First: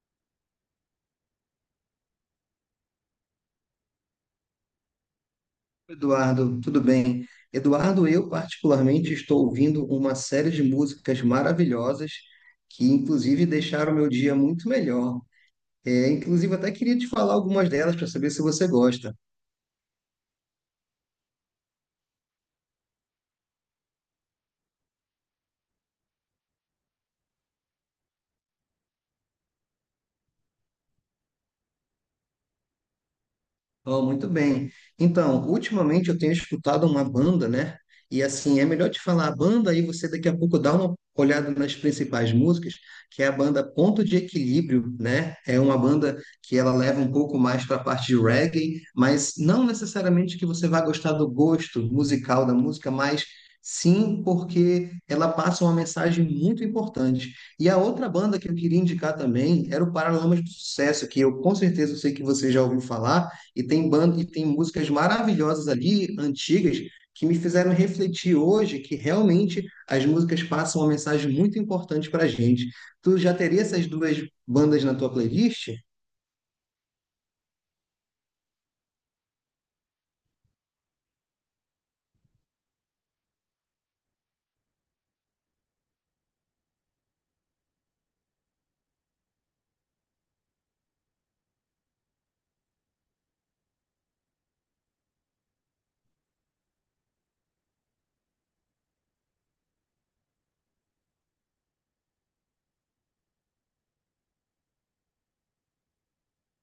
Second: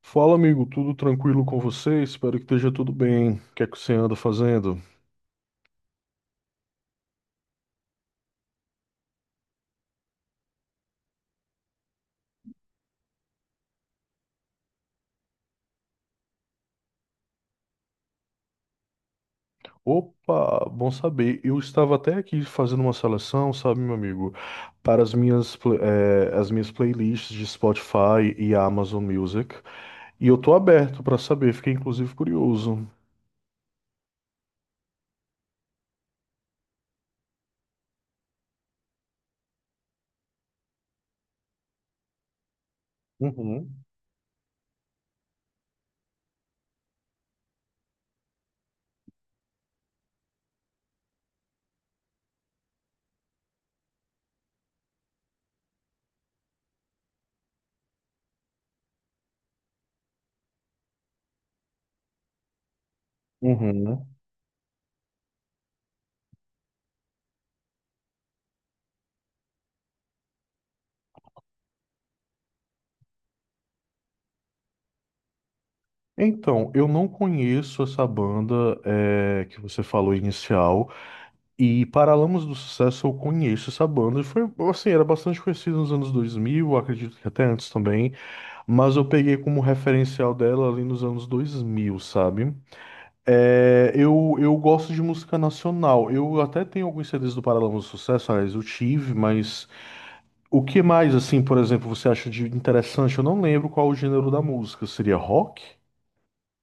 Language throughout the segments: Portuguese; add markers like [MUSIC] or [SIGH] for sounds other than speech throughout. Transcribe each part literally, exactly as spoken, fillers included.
Fala, amigo, tudo tranquilo com você? Espero que esteja tudo bem. O que é que você anda fazendo? Eduardo, tudo bem? Eduardo, eu particularmente estou ouvindo uma série de músicas maravilhosas que, inclusive, deixaram meu dia muito melhor. É, inclusive, até queria te falar algumas delas para saber se você gosta. Opa, bom saber. Eu estava até aqui fazendo uma seleção, sabe, meu amigo, para as minhas, pla- eh, as minhas playlists de Spotify e Amazon Music. E eu tô aberto para saber, fiquei inclusive curioso. Oh, muito bem. Então, ultimamente eu tenho escutado uma banda, né? E assim, é melhor te falar a banda aí você daqui a pouco dá uma olhada nas principais músicas, que é a banda Uhum, Ponto de Equilíbrio, né? É uma banda que ela leva um pouco mais para a parte de reggae, mas não necessariamente que você vá gostar do gosto musical da música, mas sim porque ela passa uma mensagem muito importante. E a outra banda que eu queria indicar também era o Paralamas do Sucesso, que eu com certeza sei que você já ouviu falar e tem uhum. banda, e tem músicas maravilhosas ali, antigas, que me fizeram refletir hoje que realmente as músicas passam uma mensagem muito importante para a gente. Tu já teria essas duas bandas na tua playlist? Então, eu não conheço essa banda, eh, que você falou inicial. E Paralamas do Sucesso eu conheço essa banda, e foi, assim, era bastante conhecida nos anos dois mil, acredito que até antes também, mas eu peguei como referencial dela ali nos anos dois mil, sabe? É, eu, eu gosto de música nacional, eu até tenho alguns C Ds do Paralamas do Sucesso, aliás, eu tive, mas o que mais, assim, por exemplo, você acha de interessante? Eu não lembro qual o gênero da música, seria rock?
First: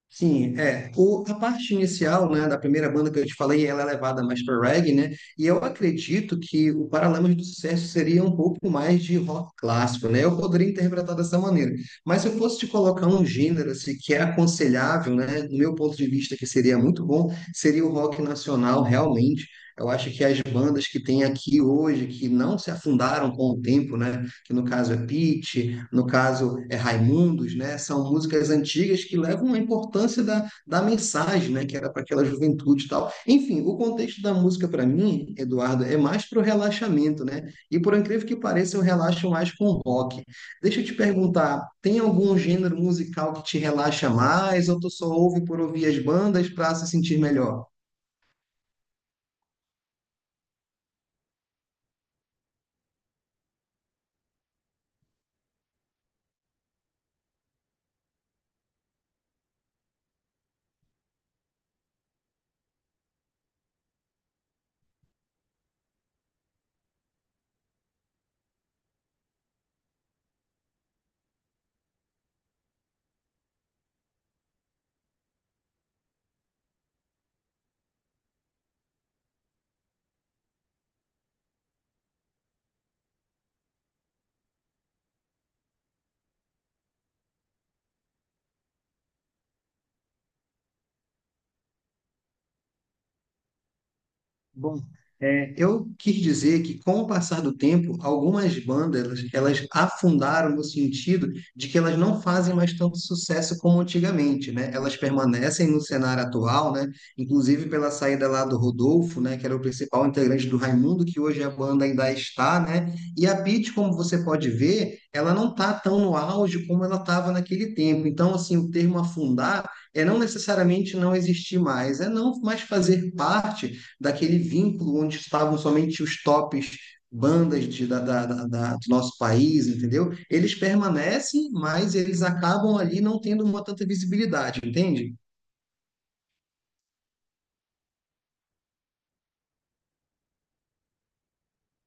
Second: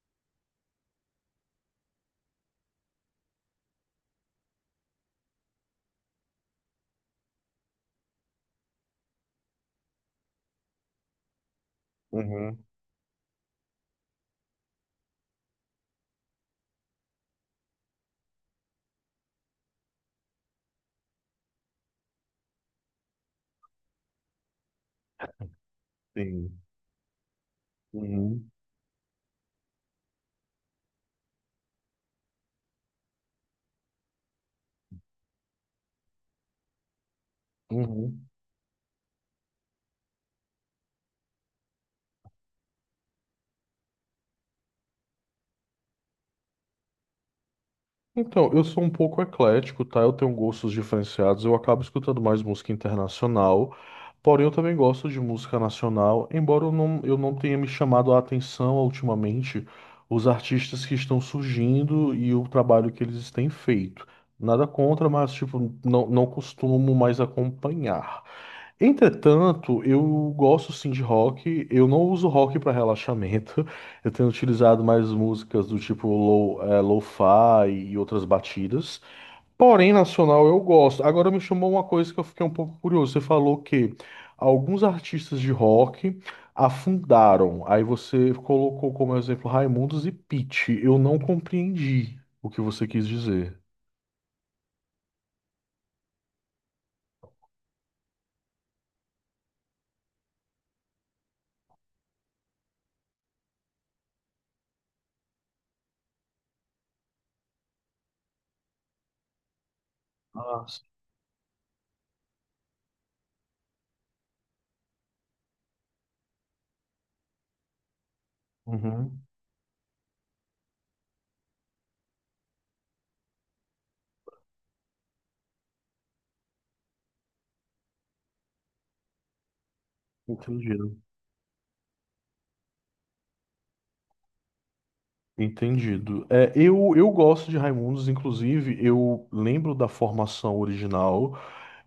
Sim, é. O, a parte inicial, né, da primeira banda que eu te falei, ela é levada mais para reggae, né? E eu acredito que o Paralamas do Sucesso seria um pouco mais de rock clássico, né? Eu poderia interpretar dessa maneira. Mas se eu fosse Uhum, te colocar um gênero assim, que é aconselhável, né, do meu ponto de vista, que seria muito bom, seria o rock nacional, realmente. Eu acho que as bandas que tem aqui hoje, que não se afundaram com o tempo, né? Que no caso é Pitty, no caso sim. é Raimundos, né? São músicas Uhum, antigas que levam a importância da, da mensagem, né? Que era para aquela juventude e tal. Enfim, o contexto da música para mim, Eduardo, é mais para o relaxamento, né? E por incrível uhum. que pareça, eu relaxo mais com rock. Deixa eu te perguntar, tem algum gênero musical que te relaxa mais ou tu só ouve por ouvir as bandas para se sentir melhor? Então, eu sou um pouco eclético, tá? Eu tenho gostos diferenciados, eu acabo escutando mais música internacional, porém eu também gosto de música nacional, embora eu não, eu não tenha me chamado a atenção ultimamente os artistas que estão surgindo e o trabalho que eles têm feito. Nada contra, mas tipo, não, não costumo mais acompanhar. Entretanto, eu gosto sim de rock. Eu não uso rock para relaxamento. [LAUGHS] Eu tenho utilizado mais músicas do tipo low, eh, lo-fi e outras batidas. Porém, nacional eu gosto. Agora me chamou uma coisa que eu fiquei um pouco curioso. Você falou que alguns artistas de rock afundaram. Aí você colocou como exemplo Raimundos e Pitty. Eu não compreendi o que você quis dizer. Bom, é, eu quis dizer que com o passar do tempo, algumas bandas elas, elas afundaram no sentido de que elas não fazem mais tanto sucesso como antigamente, né? Elas permanecem no cenário atual, né? Inclusive pela saída lá do Rodolfo, né? Que era o principal integrante do Ah, sim. Raimundo, que hoje a banda ainda está, né? E a Pitty, como você pode ver, ela não está tão no auge como ela estava naquele tempo. Então, assim, o termo Uhum. afundar é não necessariamente não existir mais, é não mais fazer parte daquele vínculo onde estavam somente os tops bandas de, da, da, da, da- do nosso país, entendeu? Eles Entendi. permanecem, mas eles acabam ali não tendo uma tanta visibilidade, entende? Entendido. É, eu, eu gosto de Raimundos, inclusive, eu lembro da formação original.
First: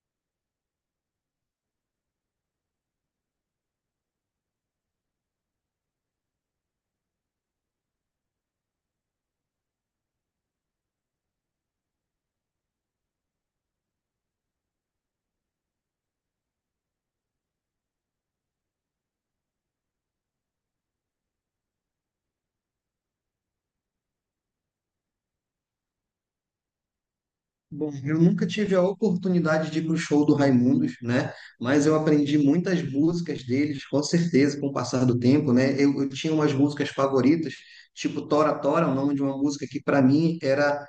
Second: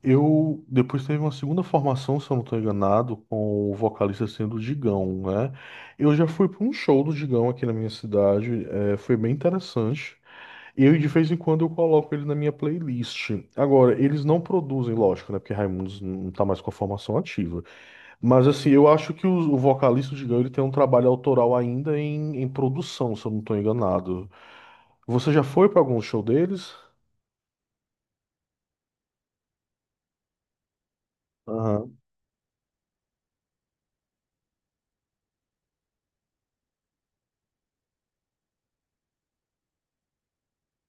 Eu depois teve uma segunda formação, se eu não estou enganado, com o vocalista sendo o Digão, né? Eu já fui para um show do Digão aqui na minha cidade, é, foi bem interessante. Eu, de vez em quando, eu coloco ele na minha playlist. Agora, eles não produzem, lógico, né? Porque Raimundos não tá mais com a formação ativa. Mas, assim, eu acho que o, o vocalista, do Digão, ele tem um trabalho autoral ainda em, em produção, se eu não estou enganado. Você já foi para algum show deles? Bom, eu nunca tive a oportunidade de ir para o show do Raimundos, né? Mas eu Aham, aprendi muitas músicas deles, com certeza, com o passar do tempo, né? Eu, eu tinha umas músicas favoritas, tipo Tora Tora, o nome de uma música que para mim era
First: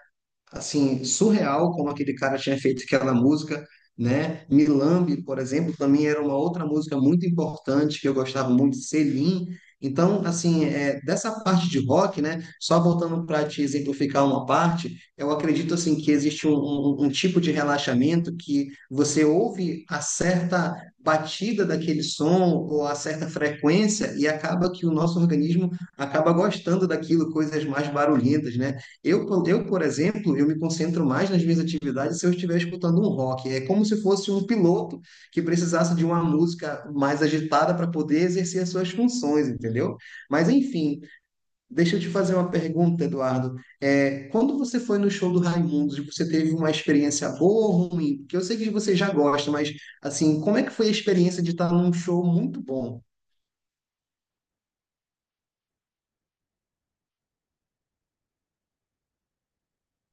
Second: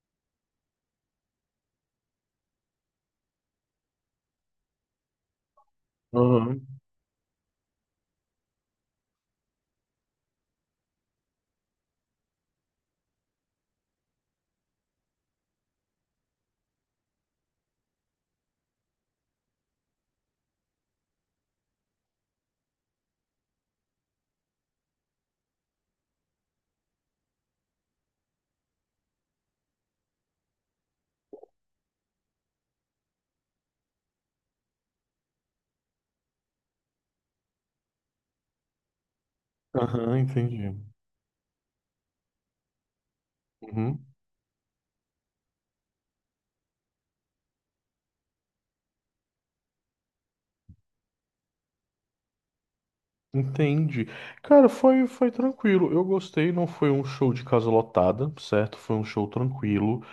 assim, surreal como aquele cara tinha feito aquela música, né? Milambe, por exemplo, também era uma aham, outra música muito importante que eu gostava muito, Selim. Então, assim, é, dessa parte de rock, né? Só voltando para te exemplificar uma parte, eu acredito assim que existe um, um- um um tipo de relaxamento que você ouve a certa batida daquele som ou a certa frequência e acaba que o nosso organismo acaba gostando daquilo, coisas mais barulhentas, né? Eu, por- eu, por exemplo, eu me concentro mais nas minhas atividades se eu estiver escutando um rock. É como se fosse um piloto que precisasse de uma música mais agitada para poder exercer as suas funções, entendeu? aham, Mas, entendi. enfim, deixa eu te fazer uma pergunta, Eduardo. Uhum, É, quando você foi no show do Raimundos, você teve uma experiência boa ou ruim? Porque eu sei que você já gosta, mas, assim, como é que foi a experiência de estar num show muito bom? entendi. Cara, foi, foi tranquilo. Eu gostei, não foi um show de casa lotada, certo? Foi um show tranquilo.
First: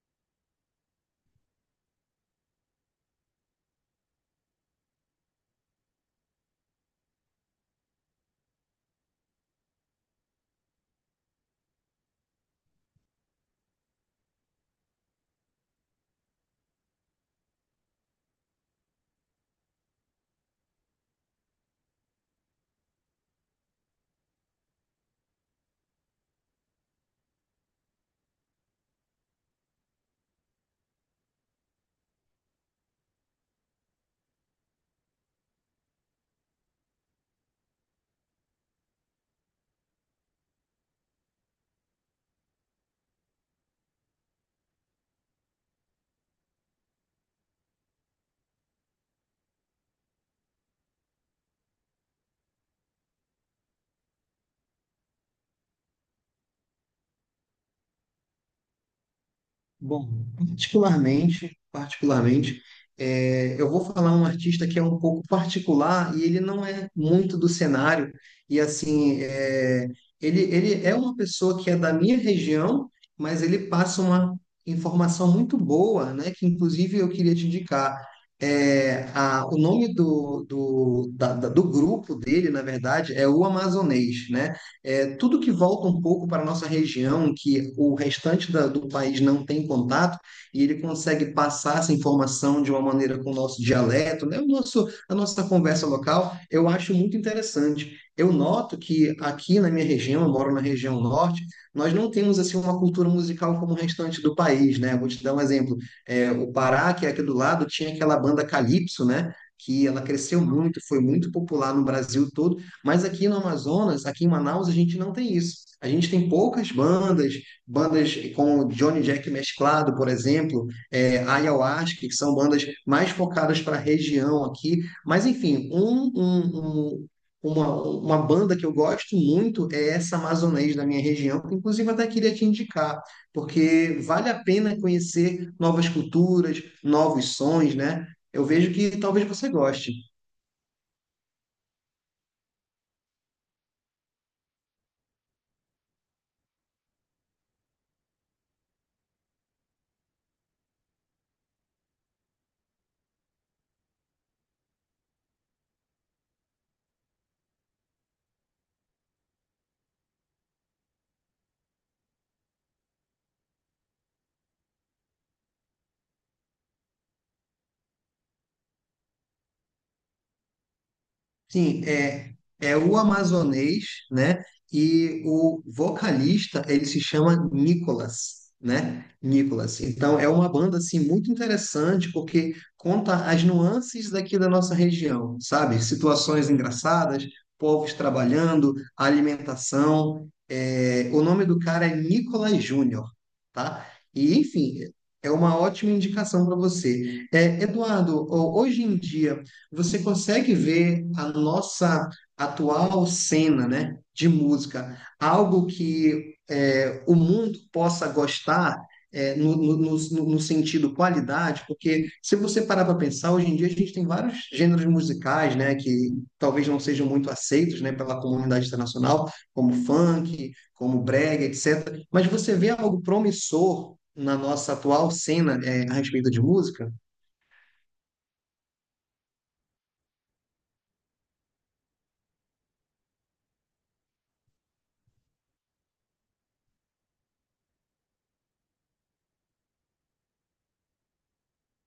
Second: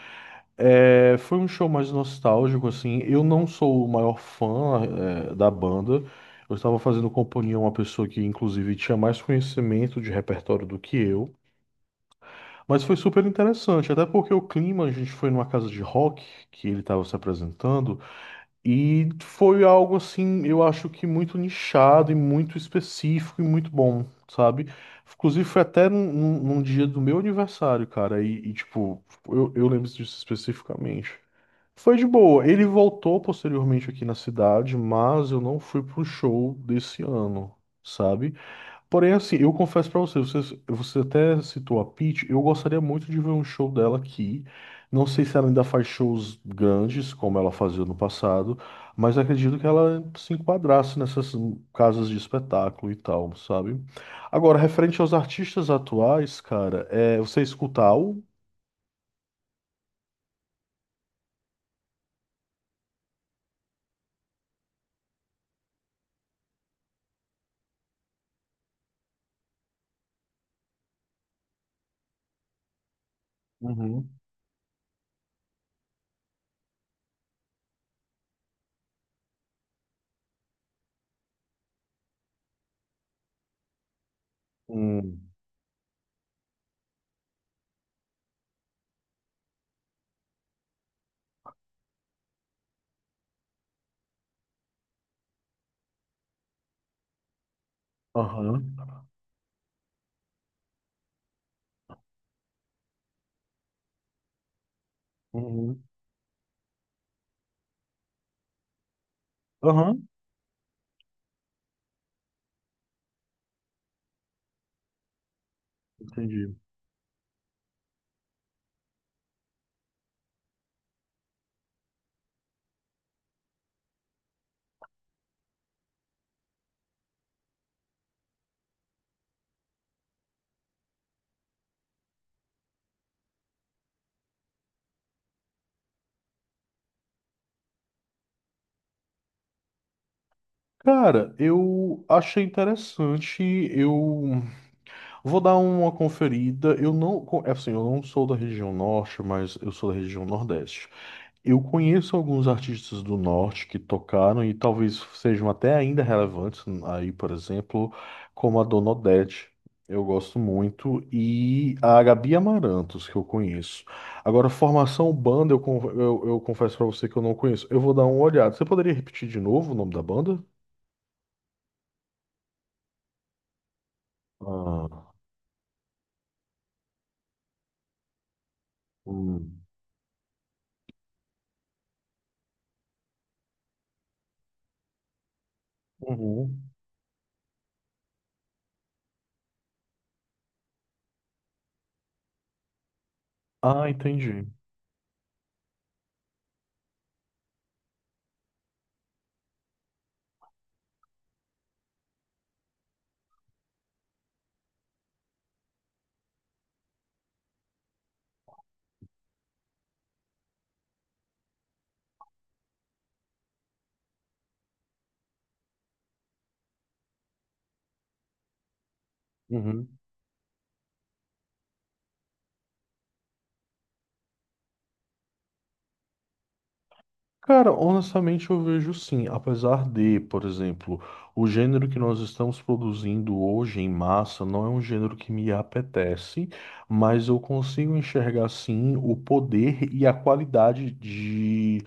É, foi um show mais nostálgico, assim. Eu não sou o maior fã, é, da banda. Eu estava fazendo companhia a uma pessoa que, inclusive, tinha mais conhecimento de repertório do que eu. Mas foi super interessante, até porque o clima, a gente foi numa casa de rock que ele estava se apresentando. E foi algo assim, eu acho que muito nichado e muito específico e muito bom, sabe? Inclusive foi até num, num- num dia do meu aniversário, cara, e, e, tipo, eu, eu lembro disso especificamente. Foi de boa. Ele voltou posteriormente aqui na cidade, mas eu não fui pro show desse ano, sabe? Porém, assim, eu confesso pra você, você, você até citou a Peach, eu gostaria muito de ver um show dela aqui. Não sei se ela ainda faz shows grandes, como ela fazia no passado, mas acredito que ela se enquadrasse nessas casas de espetáculo e tal, sabe? Agora, referente aos artistas atuais, cara, é, você escuta algo? Bom, particularmente, particularmente, é, eu vou falar um artista que é um pouco particular e ele não é muito do cenário. E assim, é, ele, ele é uma pessoa que é da minha região, mas ele passa Uhum. uma informação muito boa, né? Que inclusive eu queria te indicar. É, a- o nome do, do, da- da- do grupo dele, na verdade, é o Amazonês, né? É, Hum, Tudo que volta um pouco para a nossa região, que o restante da- do país não tem contato, e ele consegue passar essa informação de uma maneira com o nosso dialeto, né? O nosso, a nossa conversa local, eu acho muito interessante. Eu aham, noto que aqui na minha região, eu moro na região norte, nós não temos assim uma cultura musical como o restante do país, né? Vou te dar um exemplo. uhum, É, o Pará, que é aqui do lado, tinha aquela banda Calypso, né? Que ela aham, cresceu muito, foi muito popular no Brasil todo, mas aqui no Amazonas, aqui em Manaus, a gente não tem isso. A gente tem entendi. poucas bandas, bandas como Johnny Jack mesclado, por exemplo, é, Ayahuasca, que são bandas mais focadas para a região aqui. Mas, enfim, um, um, um- uma, uma banda que eu gosto muito é essa amazonês da minha região, que inclusive até queria te indicar, porque vale a pena conhecer novas culturas, novos sons, né? Eu vejo que talvez você goste. Cara, eu achei interessante, eu vou dar uma conferida. Eu não, co- é assim, eu não sou da região norte, mas eu sou da região nordeste. Eu conheço alguns artistas do norte que tocaram e talvez sejam até ainda relevantes aí, por exemplo, como a Dona Odete. Eu gosto muito e a Gabi Amarantos que eu conheço. Agora, formação banda, eu, con- eu, eu confesso pra você que eu não conheço. Eu vou dar uma olhada. Você poderia repetir de novo o nome da banda? Sim, é, é o amazonês, né? Ah, E o vocalista, ele se chama Nicolas, né? hum. Nicolas. Então, é uma banda, assim, muito interessante, porque conta as nuances daqui da nossa região, sabe? Situações Uhum. engraçadas, povos trabalhando, alimentação. É, o nome do cara é Nicolas Júnior, tá? Ah, E, entendi. enfim, é uma ótima indicação para você. É, Eduardo, ho- hoje em dia, você consegue ver a nossa atual cena, né, de música, algo que é, o mundo possa gostar é, no, no, no- no sentido qualidade, porque se você parar para pensar, hoje em dia a gente tem vários gêneros musicais, né, que talvez não sejam muito aceitos, né, pela comunidade internacional, como Uhum. funk, como brega, etcétera. Mas você vê algo promissor na nossa atual cena, é, a respeito de música? Cara, honestamente eu vejo sim, apesar de, por exemplo, o gênero que nós estamos produzindo hoje em massa não é um gênero que me apetece, mas eu consigo enxergar sim o poder e a qualidade de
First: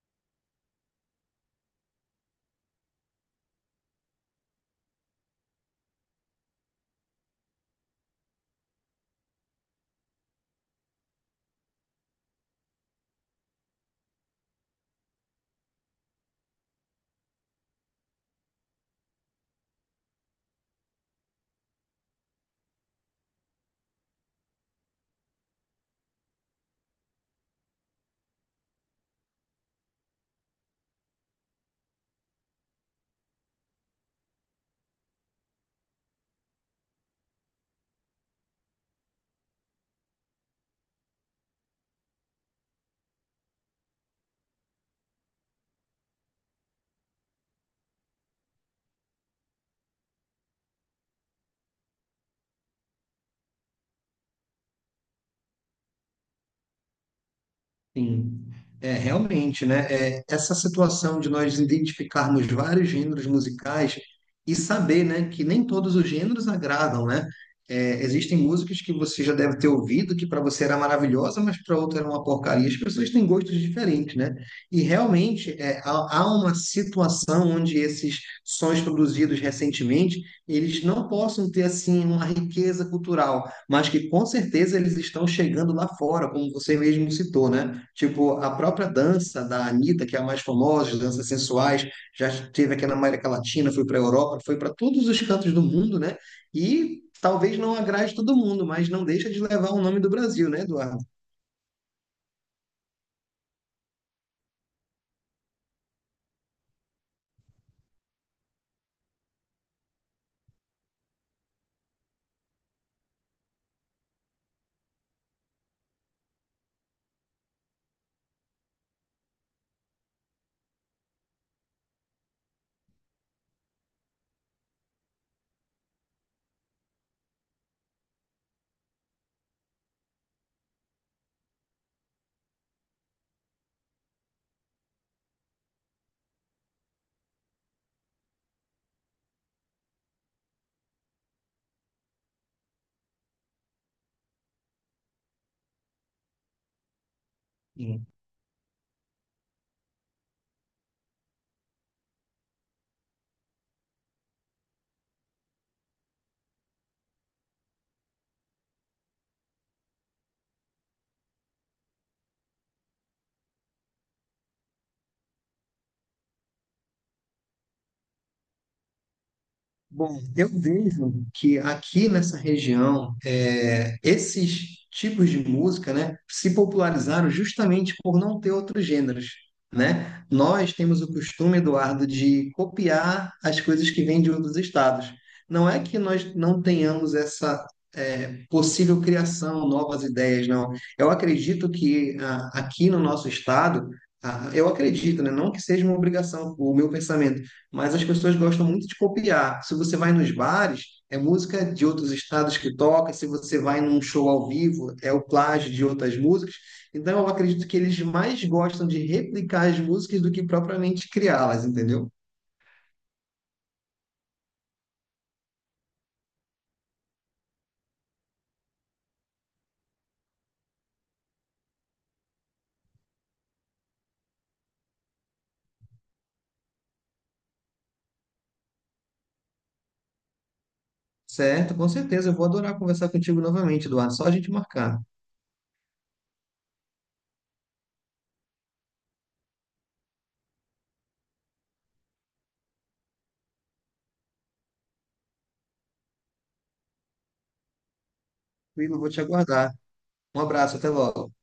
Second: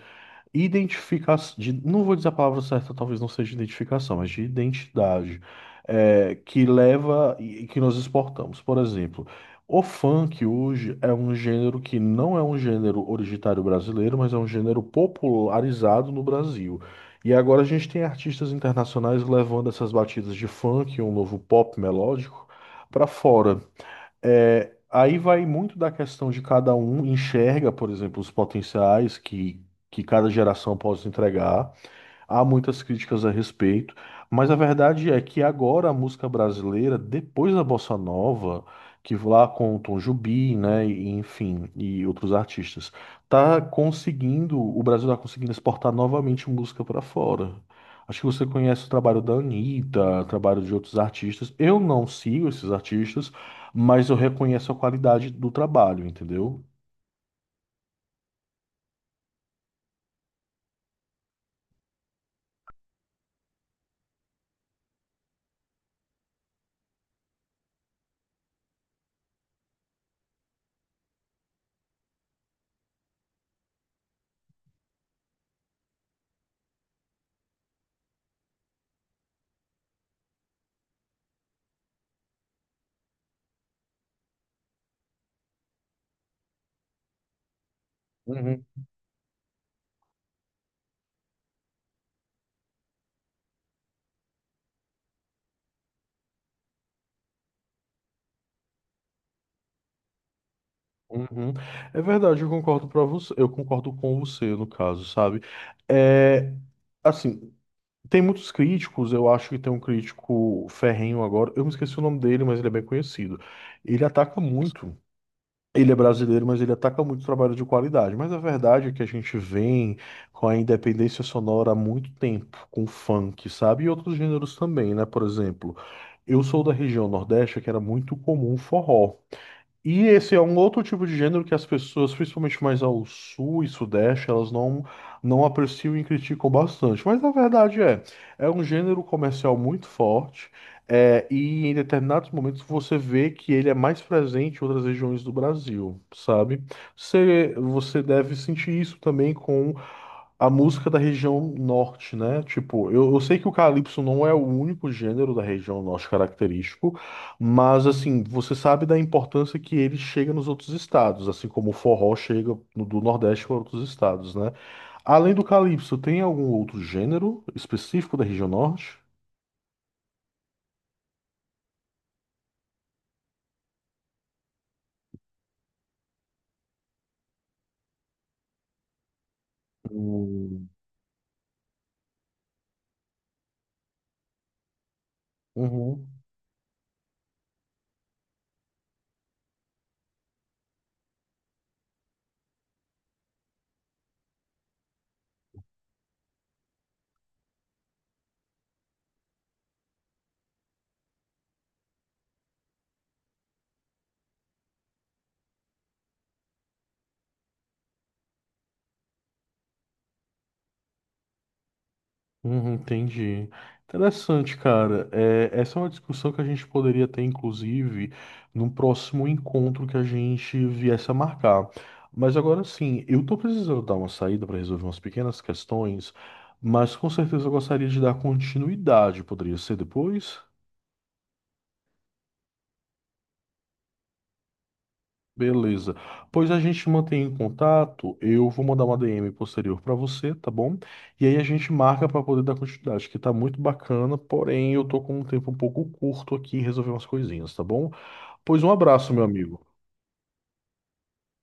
identificação, não vou dizer a palavra certa, talvez não seja identificação, mas de identidade, é, que leva e e que nós exportamos. Por exemplo, o funk hoje é um gênero que não é um gênero originário brasileiro, mas é um gênero popularizado no Brasil. E agora a gente tem artistas internacionais levando essas batidas de funk, um novo pop melódico, para fora. É, aí vai muito da questão de cada um enxerga, por exemplo, os potenciais que, que cada geração pode entregar. Há muitas críticas a respeito, mas a verdade é que agora a música brasileira, depois da Bossa Nova, que lá com o Tom Jobim, né, e, enfim, e outros artistas, tá conseguindo, o Brasil tá conseguindo exportar novamente música para fora. Acho que você conhece o trabalho da Anitta, o trabalho de outros artistas. Eu não sigo esses artistas, mas eu reconheço a qualidade do trabalho, entendeu? Sim, é realmente, né? É, essa situação de nós identificarmos vários gêneros musicais e saber, né, que nem todos os gêneros agradam, né? É, existem músicas que você já deve ter ouvido que para você era maravilhosa, mas para outra era uma porcaria. As pessoas têm gostos diferentes, né? E realmente é, há, há uma situação onde esses sons produzidos recentemente eles não possam ter assim uma riqueza cultural, mas que com certeza eles estão chegando lá fora, como você mesmo citou, né? Tipo, a Uhum. própria dança da Anitta, que é a mais famosa, as danças sensuais, já esteve aqui na América Latina, foi para a Europa, foi para todos os cantos do mundo, né? E talvez não agrade todo mundo, mas não deixa de levar o nome do Brasil, né, Eduardo? Uhum. É verdade, eu concordo para você, eu concordo com você no caso, sabe? É, assim, tem muitos críticos, eu acho que tem um crítico ferrenho agora, eu me esqueci o nome dele, mas ele é bem conhecido. Ele ataca muito. Ele é brasileiro, mas ele ataca muito o trabalho de qualidade. Mas a verdade é que a gente vem com a independência sonora há muito tempo, com funk, sabe? E outros gêneros também, né? Por exemplo, eu sou da região Nordeste, que era muito comum forró. E esse é um outro tipo de gênero que as pessoas, principalmente mais ao sul e sudeste, elas não, não apreciam e criticam bastante. Mas a verdade é, é um gênero comercial muito forte, é, e em determinados momentos você vê que ele é mais presente em outras regiões do Brasil, sabe? Você, você deve sentir isso também com a música da região norte, né? Tipo, eu, eu sei que o calypso não é o único gênero da região norte característico, mas assim, você sabe da importância que ele chega nos outros estados, assim como o forró chega no- do Nordeste para outros estados, né? Além do calypso, tem algum outro gênero específico da região Norte? Bom, eu vejo que aqui nessa região, é, esses tipos de música, né, se popularizaram justamente por não ter outros gêneros, né? Hum, Nós temos o costume, Eduardo, de copiar as coisas que vêm de outros estados. Não é que uhum. nós não tenhamos essa, é, possível criação, novas ideias, não. Eu acredito que ah, aqui no nosso estado, ah, eu acredito, né, não que seja uma obrigação, o meu pensamento, mas as pessoas gostam muito de copiar. Se você vai nos bares, é música de outros estados que toca, se você vai num show ao vivo, é o plágio de outras músicas. Então, eu acredito que eles mais gostam de replicar as músicas do que propriamente criá-las, entendeu? Uhum, entendi. Interessante, cara. É, essa é uma discussão que a gente poderia ter, inclusive, num próximo encontro que a gente viesse a marcar. Mas agora sim, eu tô precisando dar uma saída para resolver umas pequenas questões, mas com certeza eu gostaria de dar continuidade. Poderia ser depois? Certo, com certeza. Eu vou adorar conversar contigo novamente, Eduardo. Só a gente marcar. Beleza. Pois a gente mantém em contato. Eu vou mandar uma D M posterior para você, tá bom? E aí a gente marca para poder dar continuidade, que tá muito bacana, porém eu tô com um tempo um pouco curto aqui em resolver umas coisinhas, tá bom? Pois um Will, eu vou abraço, te meu amigo. aguardar. Um abraço, até logo.